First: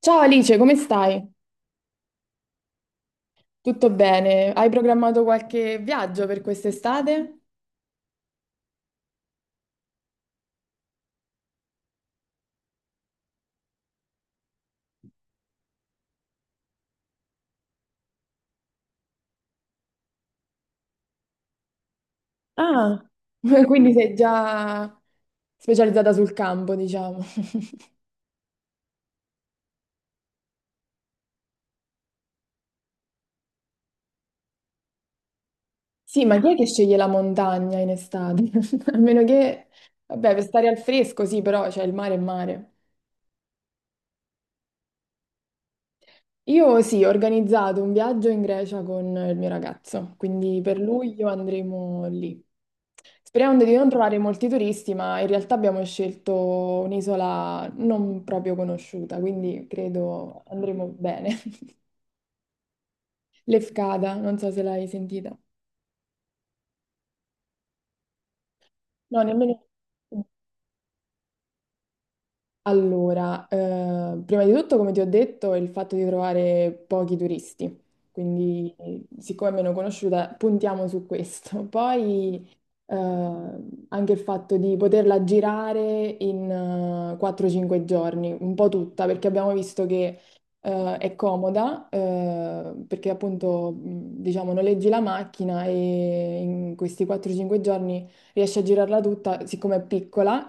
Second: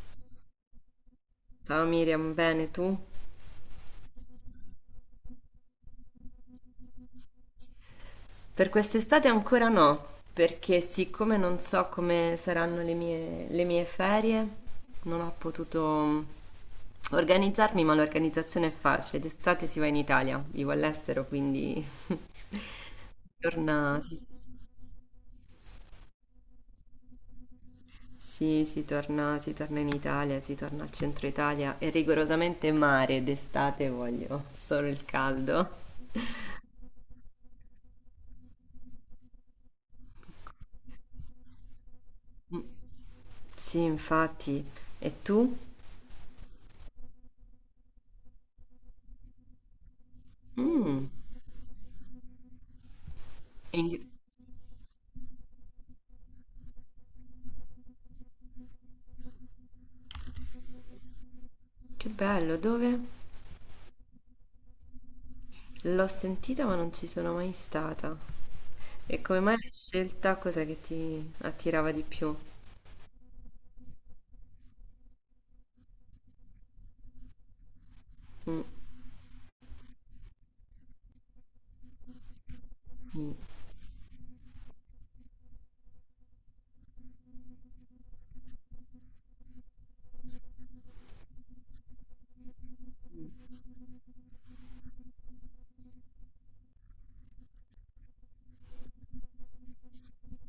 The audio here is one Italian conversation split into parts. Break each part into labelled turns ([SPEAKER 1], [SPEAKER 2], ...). [SPEAKER 1] Ciao Alice, come stai?
[SPEAKER 2] Ciao Miriam, bene tu?
[SPEAKER 1] Tutto bene? Hai programmato qualche viaggio per quest'estate?
[SPEAKER 2] Per quest'estate ancora no, perché siccome non so come saranno le mie ferie, non ho potuto organizzarmi, ma l'organizzazione è facile. D'estate si va in Italia, vivo all'estero, quindi si
[SPEAKER 1] Ah, quindi
[SPEAKER 2] torna,
[SPEAKER 1] sei
[SPEAKER 2] sì,
[SPEAKER 1] già specializzata sul campo, diciamo.
[SPEAKER 2] sì, si torna in Italia, si torna al centro Italia e rigorosamente mare d'estate voglio, solo il caldo.
[SPEAKER 1] Sì, ma chi è che sceglie la montagna in estate? A meno che, vabbè, per stare al fresco, sì, però c'è il mare è
[SPEAKER 2] Mm.
[SPEAKER 1] mare.
[SPEAKER 2] Sì, infatti. E tu?
[SPEAKER 1] Io sì, ho organizzato un viaggio in Grecia con il mio ragazzo, quindi per
[SPEAKER 2] Mm.
[SPEAKER 1] luglio andremo lì. Sperando di
[SPEAKER 2] E
[SPEAKER 1] non
[SPEAKER 2] in-
[SPEAKER 1] trovare molti turisti, ma in realtà abbiamo scelto un'isola non proprio conosciuta, quindi credo andremo bene.
[SPEAKER 2] Che bello, dove?
[SPEAKER 1] Lefkada, non so se l'hai sentita.
[SPEAKER 2] L'ho sentita ma non ci sono mai stata. E
[SPEAKER 1] No,
[SPEAKER 2] come mai
[SPEAKER 1] nemmeno.
[SPEAKER 2] l'hai scelta? Cos'è che ti attirava di più?
[SPEAKER 1] Allora, prima di tutto, come ti ho detto, è il fatto di trovare pochi turisti,
[SPEAKER 2] Mm,
[SPEAKER 1] quindi siccome è meno conosciuta, puntiamo su questo. Poi eh,
[SPEAKER 2] mm,
[SPEAKER 1] anche il fatto di poterla girare in 4-5 giorni, un po' tutta, perché abbiamo visto che è comoda, perché appunto, diciamo, noleggi la macchina e in questi 4-5 giorni riesci a girarla tutta, siccome è piccola,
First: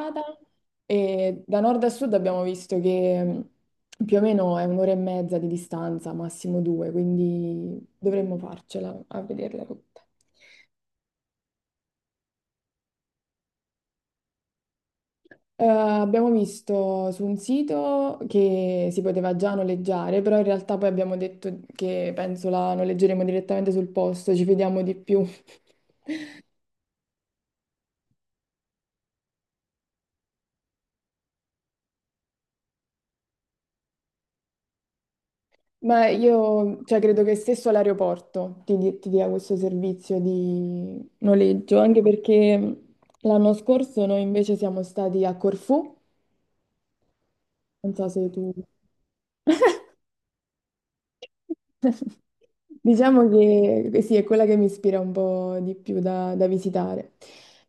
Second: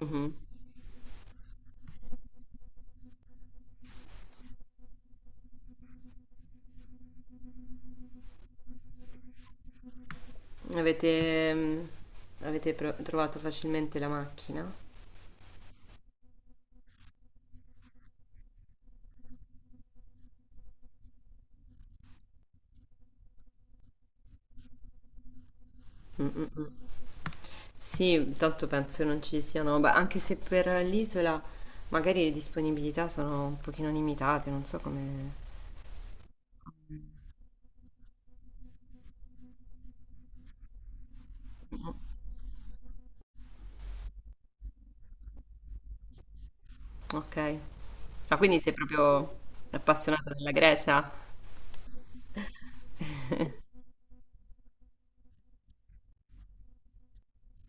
[SPEAKER 2] mhm.
[SPEAKER 1] E da nord a sud abbiamo visto che più o meno è un'ora e mezza di distanza, massimo due, quindi dovremmo farcela a vederle tutte.
[SPEAKER 2] Avete, mm, avete trovato facilmente la macchina?
[SPEAKER 1] Abbiamo visto su un sito che si poteva già noleggiare, però in realtà poi abbiamo detto che penso la noleggeremo direttamente sul posto, ci fidiamo di più.
[SPEAKER 2] Sì, tanto penso non ci siano, beh, anche se per l'isola magari le disponibilità sono un pochino limitate, non so come.
[SPEAKER 1] Ma io, cioè, credo che stesso all'aeroporto ti, ti dia questo servizio di noleggio, anche perché l'anno scorso noi invece siamo stati a Corfù,
[SPEAKER 2] Ok.
[SPEAKER 1] non so se
[SPEAKER 2] Ah,
[SPEAKER 1] tu...
[SPEAKER 2] quindi sei proprio appassionata della Grecia?
[SPEAKER 1] Diciamo che eh sì, è quella che mi ispira un po' di più da, da visitare.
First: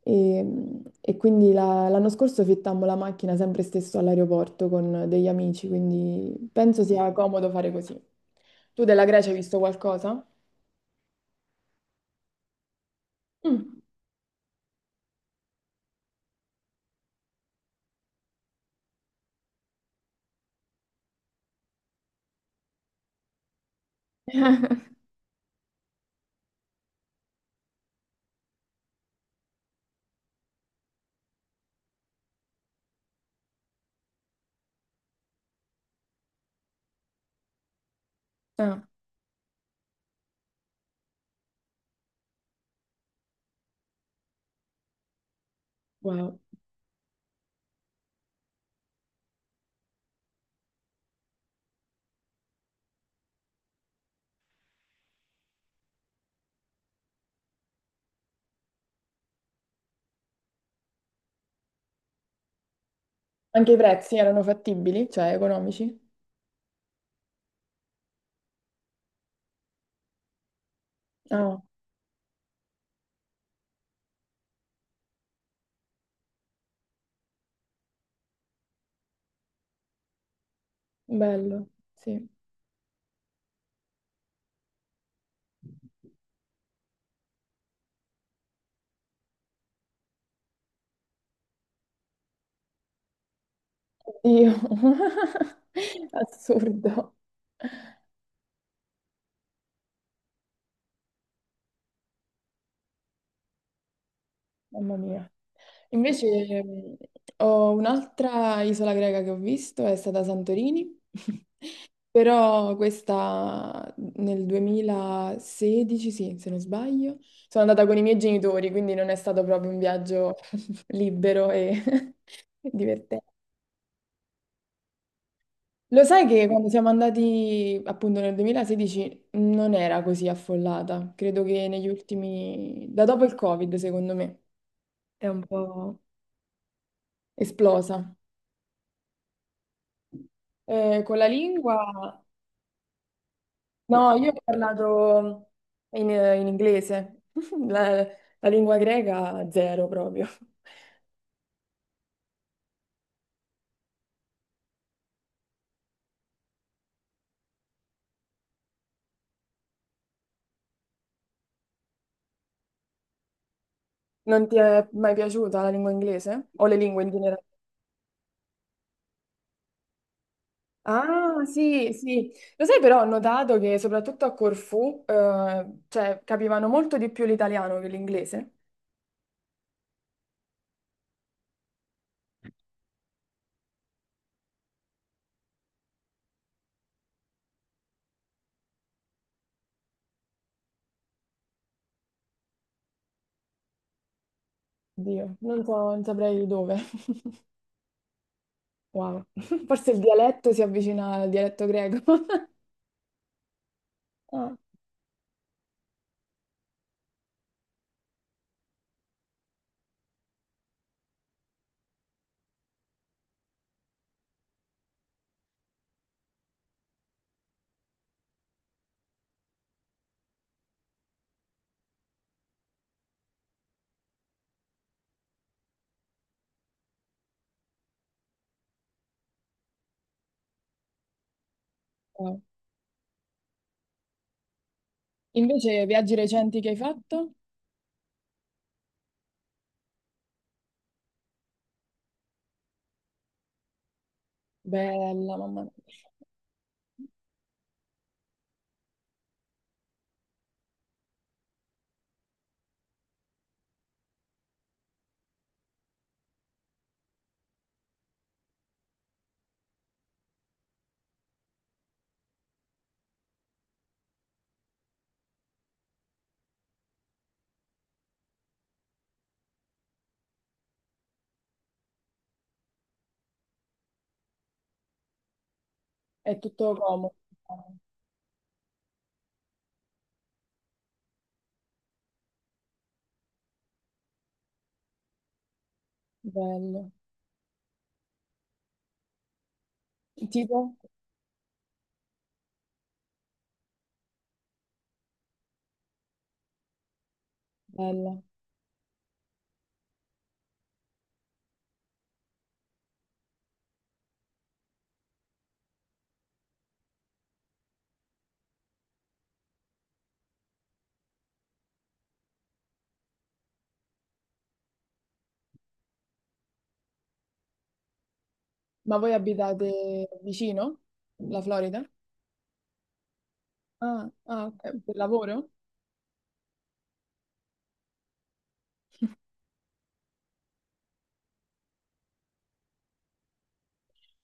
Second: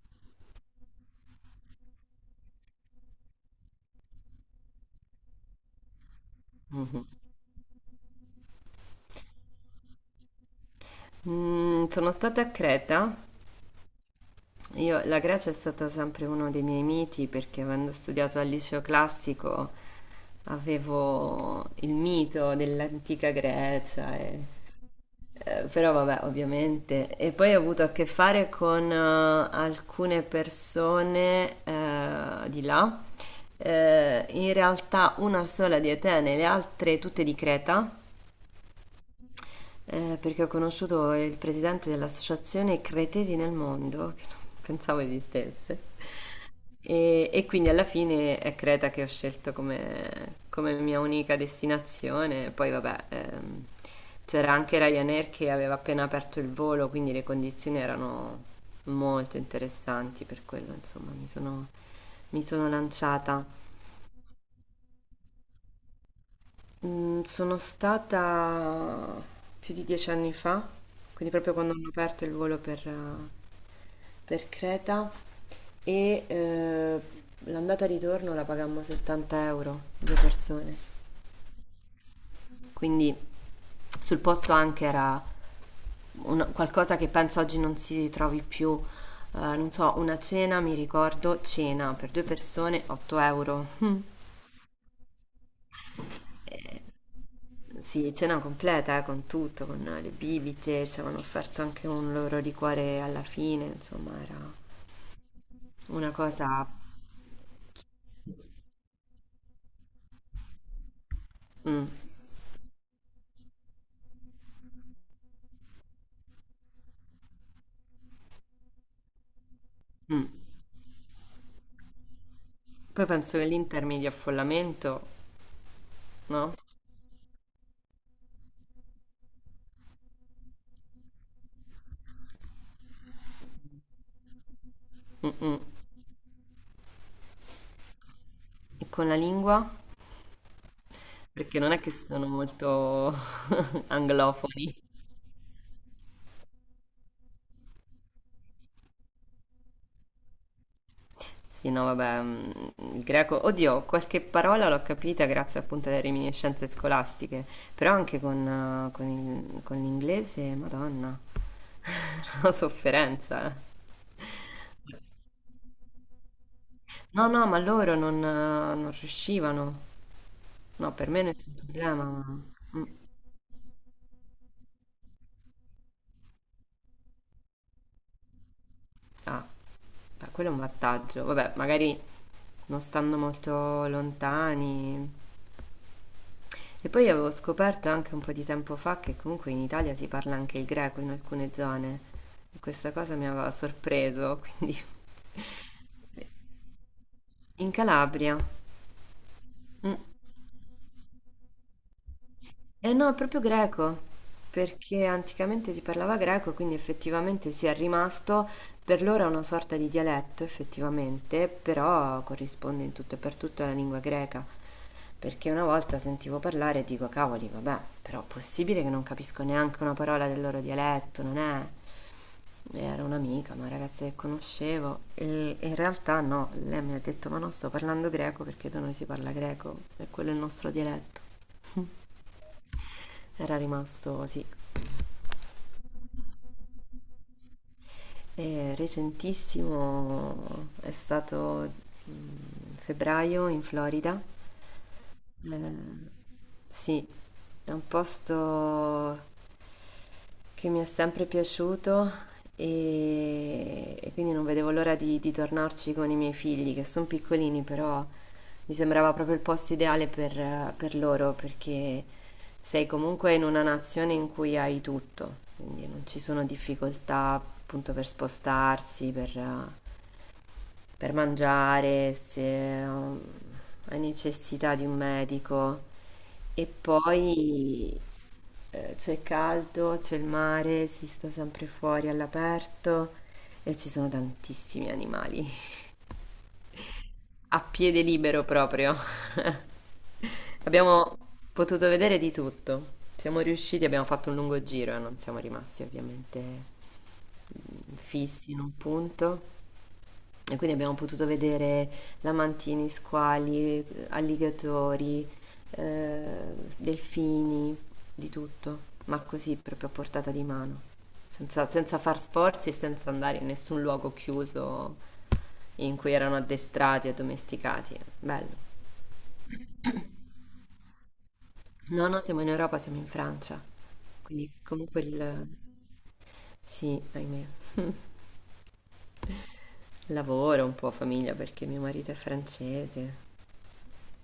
[SPEAKER 1] E, e quindi l'anno scorso fittammo la macchina sempre stesso all'aeroporto con degli amici, quindi penso
[SPEAKER 2] Mhm.
[SPEAKER 1] sia comodo fare così. Tu della Grecia hai visto qualcosa?
[SPEAKER 2] Sono stata a Creta.
[SPEAKER 1] Mm.
[SPEAKER 2] Io, la Grecia è stata sempre uno dei miei miti perché avendo studiato al liceo classico avevo il mito dell'antica Grecia, però vabbè, ovviamente. E poi ho avuto a che fare con alcune persone di là. In realtà una sola di Atene, le altre tutte di Creta.
[SPEAKER 1] Ah,
[SPEAKER 2] Perché ho conosciuto il presidente dell'associazione Cretesi nel Mondo, che non pensavo esistesse.
[SPEAKER 1] wow.
[SPEAKER 2] E quindi alla fine è Creta che ho scelto come mia unica destinazione. Poi vabbè, c'era anche Ryanair che aveva appena aperto il volo, quindi le condizioni erano molto interessanti per quello, insomma, mi sono lanciata.
[SPEAKER 1] Anche i prezzi erano fattibili, cioè economici?
[SPEAKER 2] Sono stata più di 10 anni fa, quindi proprio
[SPEAKER 1] Ah,
[SPEAKER 2] quando hanno aperto il volo per Creta e l'andata e ritorno la pagammo 70 euro, due persone.
[SPEAKER 1] bello, sì.
[SPEAKER 2] Quindi sul posto anche era qualcosa che penso oggi non si trovi più. Non so, una cena, mi ricordo, cena per due persone, 8 euro.
[SPEAKER 1] Oddio, assurdo,
[SPEAKER 2] Sì, cena completa, con tutto, con le bibite, ci avevano offerto anche un loro liquore alla fine, insomma, era
[SPEAKER 1] mamma mia.
[SPEAKER 2] una
[SPEAKER 1] Invece
[SPEAKER 2] cosa.
[SPEAKER 1] ho un'altra isola greca che ho visto, è stata Santorini,
[SPEAKER 2] Mm,
[SPEAKER 1] però questa nel 2016, sì, se non sbaglio, sono andata con i miei genitori, quindi non è stato proprio un
[SPEAKER 2] mm.
[SPEAKER 1] viaggio libero e
[SPEAKER 2] Poi
[SPEAKER 1] divertente.
[SPEAKER 2] penso che l'Inter mi dia affollamento,
[SPEAKER 1] Lo sai che
[SPEAKER 2] no?
[SPEAKER 1] quando siamo andati appunto nel 2016 non era così affollata, credo che negli ultimi, da dopo il Covid secondo me, è
[SPEAKER 2] Mm,
[SPEAKER 1] un
[SPEAKER 2] mm.
[SPEAKER 1] po' esplosa.
[SPEAKER 2] E con la lingua?
[SPEAKER 1] Con la
[SPEAKER 2] Perché non è che
[SPEAKER 1] lingua,
[SPEAKER 2] sono molto
[SPEAKER 1] no, io ho
[SPEAKER 2] anglofoni.
[SPEAKER 1] parlato in inglese, la, la lingua greca zero proprio.
[SPEAKER 2] Sì, no, vabbè, il greco, oddio, qualche parola l'ho capita grazie appunto alle reminiscenze scolastiche, però anche con l'inglese, madonna, una sofferenza.
[SPEAKER 1] Non ti è mai piaciuta la lingua inglese o le lingue in
[SPEAKER 2] No,
[SPEAKER 1] generale?
[SPEAKER 2] no, ma loro non riuscivano. No, per me
[SPEAKER 1] Ah,
[SPEAKER 2] nessun
[SPEAKER 1] sì,
[SPEAKER 2] problema.
[SPEAKER 1] sì. Lo sai,
[SPEAKER 2] Mm.
[SPEAKER 1] però ho notato che soprattutto a Corfù, cioè, capivano molto di più l'italiano che l'inglese.
[SPEAKER 2] Ah, beh, quello è un vantaggio. Vabbè, magari non stando molto lontani. E poi avevo scoperto anche un po' di tempo fa che comunque in Italia si parla anche il greco in alcune zone. E questa cosa mi aveva sorpreso, quindi
[SPEAKER 1] Dio, non so, non saprei di dove.
[SPEAKER 2] in Calabria.
[SPEAKER 1] Wow. Forse
[SPEAKER 2] Mm.
[SPEAKER 1] il dialetto si avvicina al dialetto greco.
[SPEAKER 2] Eh no, è proprio greco,
[SPEAKER 1] Ah,
[SPEAKER 2] perché anticamente si parlava greco, quindi effettivamente si è rimasto per loro è una sorta di dialetto, effettivamente, però corrisponde in tutto e per tutto alla lingua greca. Perché una volta sentivo parlare e dico, cavoli, vabbè, però possibile che non capisco neanche una parola del loro dialetto, non è? E era un'amica, una ragazza che conoscevo, e in realtà no, lei mi ha detto, ma no, sto parlando greco perché da noi si parla greco, e quello è il nostro dialetto.
[SPEAKER 1] wow.
[SPEAKER 2] Era rimasto, sì.
[SPEAKER 1] Invece, viaggi recenti che hai fatto?
[SPEAKER 2] Recentissimo è stato febbraio in Florida.
[SPEAKER 1] Bella, mamma mia.
[SPEAKER 2] Eh, sì, è un posto che mi è sempre piaciuto e quindi non vedevo l'ora di tornarci con i miei figli, che sono piccolini, però mi sembrava proprio il posto ideale per loro, perché sei comunque in una nazione in cui hai tutto, quindi non ci sono difficoltà appunto per spostarsi, per mangiare, se um, hai necessità di un medico.
[SPEAKER 1] È
[SPEAKER 2] E
[SPEAKER 1] tutto comodo.
[SPEAKER 2] poi c'è caldo, c'è il mare, si sta sempre fuori all'aperto e ci sono tantissimi animali.
[SPEAKER 1] Bello.
[SPEAKER 2] A piede libero proprio.
[SPEAKER 1] Tipo?
[SPEAKER 2] Abbiamo potuto vedere di tutto. Siamo riusciti, abbiamo fatto un lungo giro e non siamo rimasti ovviamente
[SPEAKER 1] Bella.
[SPEAKER 2] fissi in un punto. E quindi abbiamo potuto vedere lamantini, squali, alligatori, delfini, di tutto, ma così proprio a portata di mano, senza far sforzi e senza andare in nessun luogo chiuso in cui erano addestrati e domesticati. Bello.
[SPEAKER 1] Ma voi abitate vicino? La Florida?
[SPEAKER 2] No, no, siamo in Europa, siamo in Francia.
[SPEAKER 1] Ah, ah,
[SPEAKER 2] Quindi
[SPEAKER 1] ok, per
[SPEAKER 2] comunque il.
[SPEAKER 1] lavoro?
[SPEAKER 2] Sì, ahimè. Lavoro un po', famiglia, perché mio marito è francese.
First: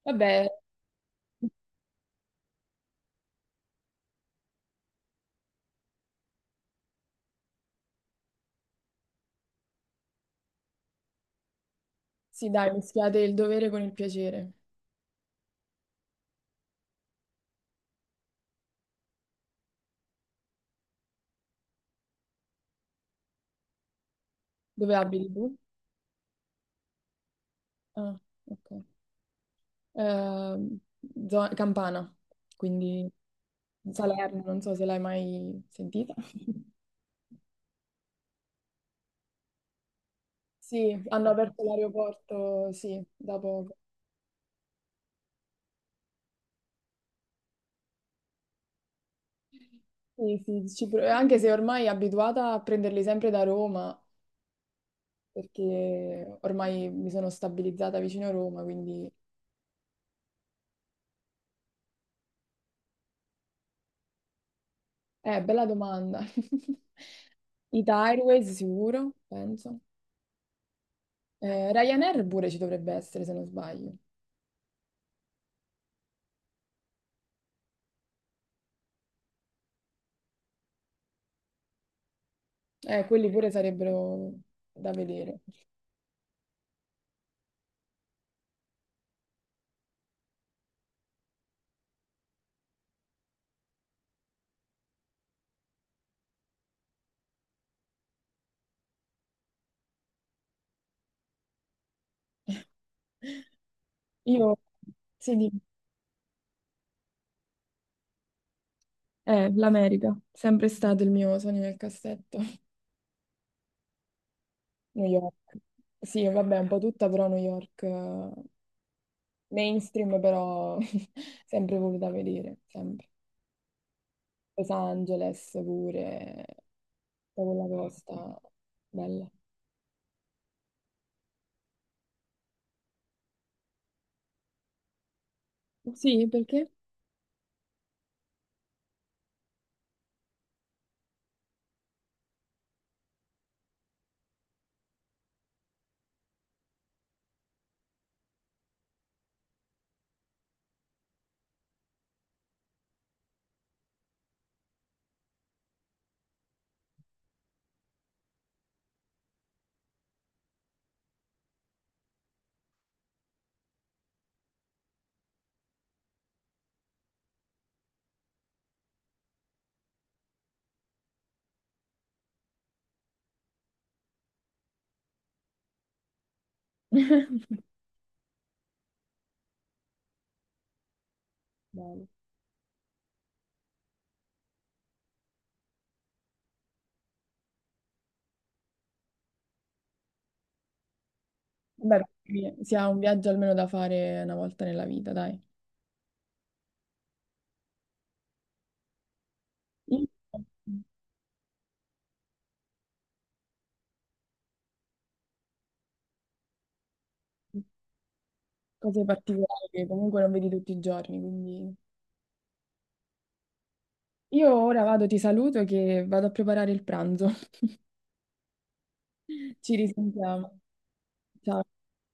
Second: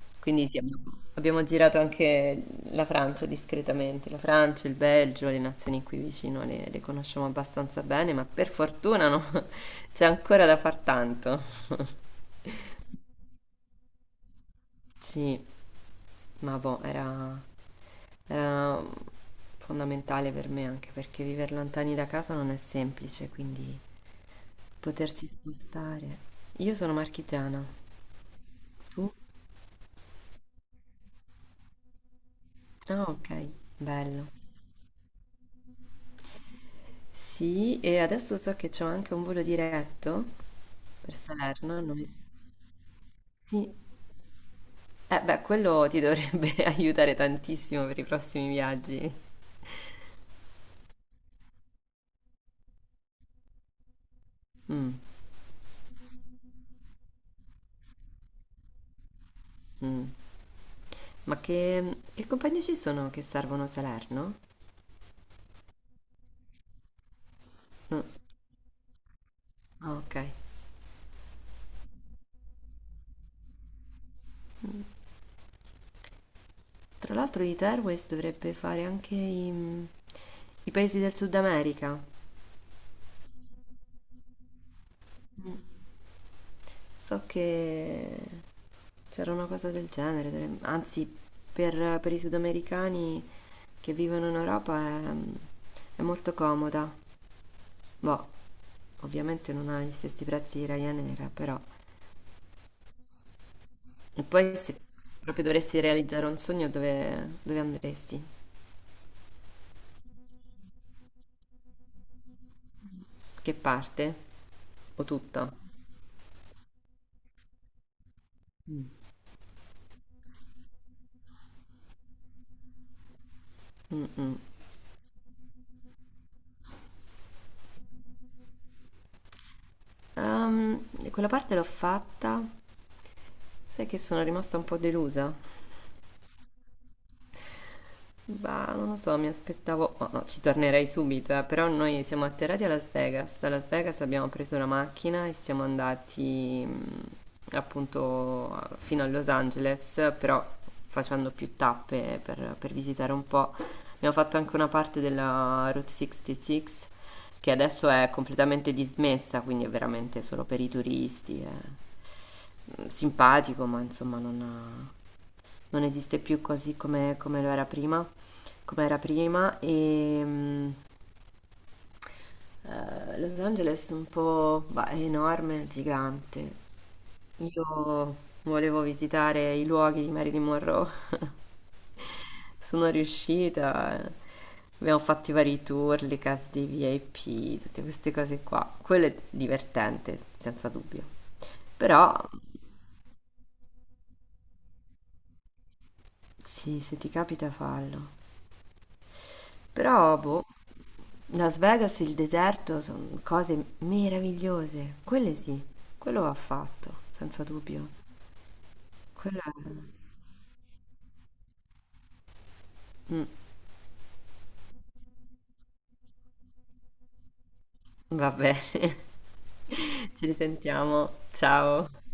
[SPEAKER 1] Vabbè.
[SPEAKER 2] Quindi sì, abbiamo girato anche la Francia discretamente, la Francia, il Belgio, le nazioni qui vicino le conosciamo abbastanza bene, ma per fortuna no, c'è ancora da far tanto.
[SPEAKER 1] Sì, dai, mischiate il dovere con il piacere.
[SPEAKER 2] Sì, ma boh, era fondamentale per me anche perché vivere lontani da casa non è semplice, quindi
[SPEAKER 1] Dove
[SPEAKER 2] potersi
[SPEAKER 1] abiti tu?
[SPEAKER 2] spostare. Io sono marchigiana,
[SPEAKER 1] Ah, ok.
[SPEAKER 2] tu?
[SPEAKER 1] Ehm, Campana,
[SPEAKER 2] Ah,
[SPEAKER 1] quindi
[SPEAKER 2] ok, bello.
[SPEAKER 1] Salerno, non so se l'hai mai sentita.
[SPEAKER 2] Sì, e adesso so che c'ho anche un volo diretto
[SPEAKER 1] Sì,
[SPEAKER 2] per
[SPEAKER 1] hanno aperto
[SPEAKER 2] Salerno, non mi.
[SPEAKER 1] l'aeroporto, sì, da
[SPEAKER 2] Sì.
[SPEAKER 1] poco.
[SPEAKER 2] Eh beh, quello ti dovrebbe aiutare tantissimo per i prossimi viaggi.
[SPEAKER 1] Sì, sì, anche se ormai abituata a prenderli sempre da Roma,
[SPEAKER 2] Mm,
[SPEAKER 1] perché ormai mi sono stabilizzata vicino a Roma, quindi...
[SPEAKER 2] mm. Ma che compagnie ci sono che servono Salerno?
[SPEAKER 1] Bella domanda. Ita
[SPEAKER 2] No.
[SPEAKER 1] Airways sicuro, penso.
[SPEAKER 2] Ah, ok.
[SPEAKER 1] Ryanair pure ci dovrebbe essere, se non sbaglio.
[SPEAKER 2] Tra l'altro Ita Airways dovrebbe fare anche i paesi del Sud America.
[SPEAKER 1] Quelli pure sarebbero da vedere.
[SPEAKER 2] So che c'era una cosa del genere, anzi per i sudamericani che vivono in Europa è molto comoda. Boh, ovviamente non ha gli stessi prezzi di Ryanair, però. E
[SPEAKER 1] Io,
[SPEAKER 2] poi se
[SPEAKER 1] sì,
[SPEAKER 2] proprio dovresti realizzare un sogno, dove andresti?
[SPEAKER 1] l'America, sempre stato il mio sogno nel cassetto.
[SPEAKER 2] Che parte? O
[SPEAKER 1] New York.
[SPEAKER 2] tutta?
[SPEAKER 1] Sì, vabbè, un po' tutta, però New York,
[SPEAKER 2] Mm.
[SPEAKER 1] mainstream, però sempre voluta vedere, sempre.
[SPEAKER 2] Mm-mm.
[SPEAKER 1] Los Angeles pure, tutta quella costa, bella.
[SPEAKER 2] Quella parte l'ho fatta, sai che sono rimasta un po' delusa.
[SPEAKER 1] Sì, perché?
[SPEAKER 2] Bah, non lo so, mi aspettavo, no, no, ci tornerei subito, però noi siamo atterrati a Las Vegas. Da Las Vegas abbiamo preso la macchina e siamo andati appunto fino a Los Angeles, però facendo più tappe per visitare un po'. Abbiamo fatto anche una parte della Route 66 che adesso è completamente dismessa, quindi è veramente solo per i turisti. Simpatico, ma insomma non esiste più così come lo era prima, come era prima e Los Angeles è un po', bah, è enorme, gigante. Io volevo visitare i luoghi di Marilyn Monroe,
[SPEAKER 1] Bello.
[SPEAKER 2] sono riuscita. Abbiamo fatto i vari tour, le case dei VIP, tutte queste cose qua. Quello è divertente, senza dubbio.
[SPEAKER 1] Vabbè,
[SPEAKER 2] Però,
[SPEAKER 1] perché si ha un viaggio almeno da fare una volta nella vita, dai.
[SPEAKER 2] sì, se ti capita fallo.
[SPEAKER 1] Io-
[SPEAKER 2] Però, boh, Las Vegas e il deserto sono cose meravigliose. Quelle sì, quello va fatto, senza dubbio.
[SPEAKER 1] Cose
[SPEAKER 2] Quello
[SPEAKER 1] particolari
[SPEAKER 2] è.
[SPEAKER 1] che comunque non vedi tutti i giorni, quindi...
[SPEAKER 2] Mm,
[SPEAKER 1] Io ora vado, ti saluto che vado a preparare il pranzo.
[SPEAKER 2] va bene.
[SPEAKER 1] Ci
[SPEAKER 2] Ci
[SPEAKER 1] risentiamo.
[SPEAKER 2] risentiamo.
[SPEAKER 1] Ciao.
[SPEAKER 2] Ciao.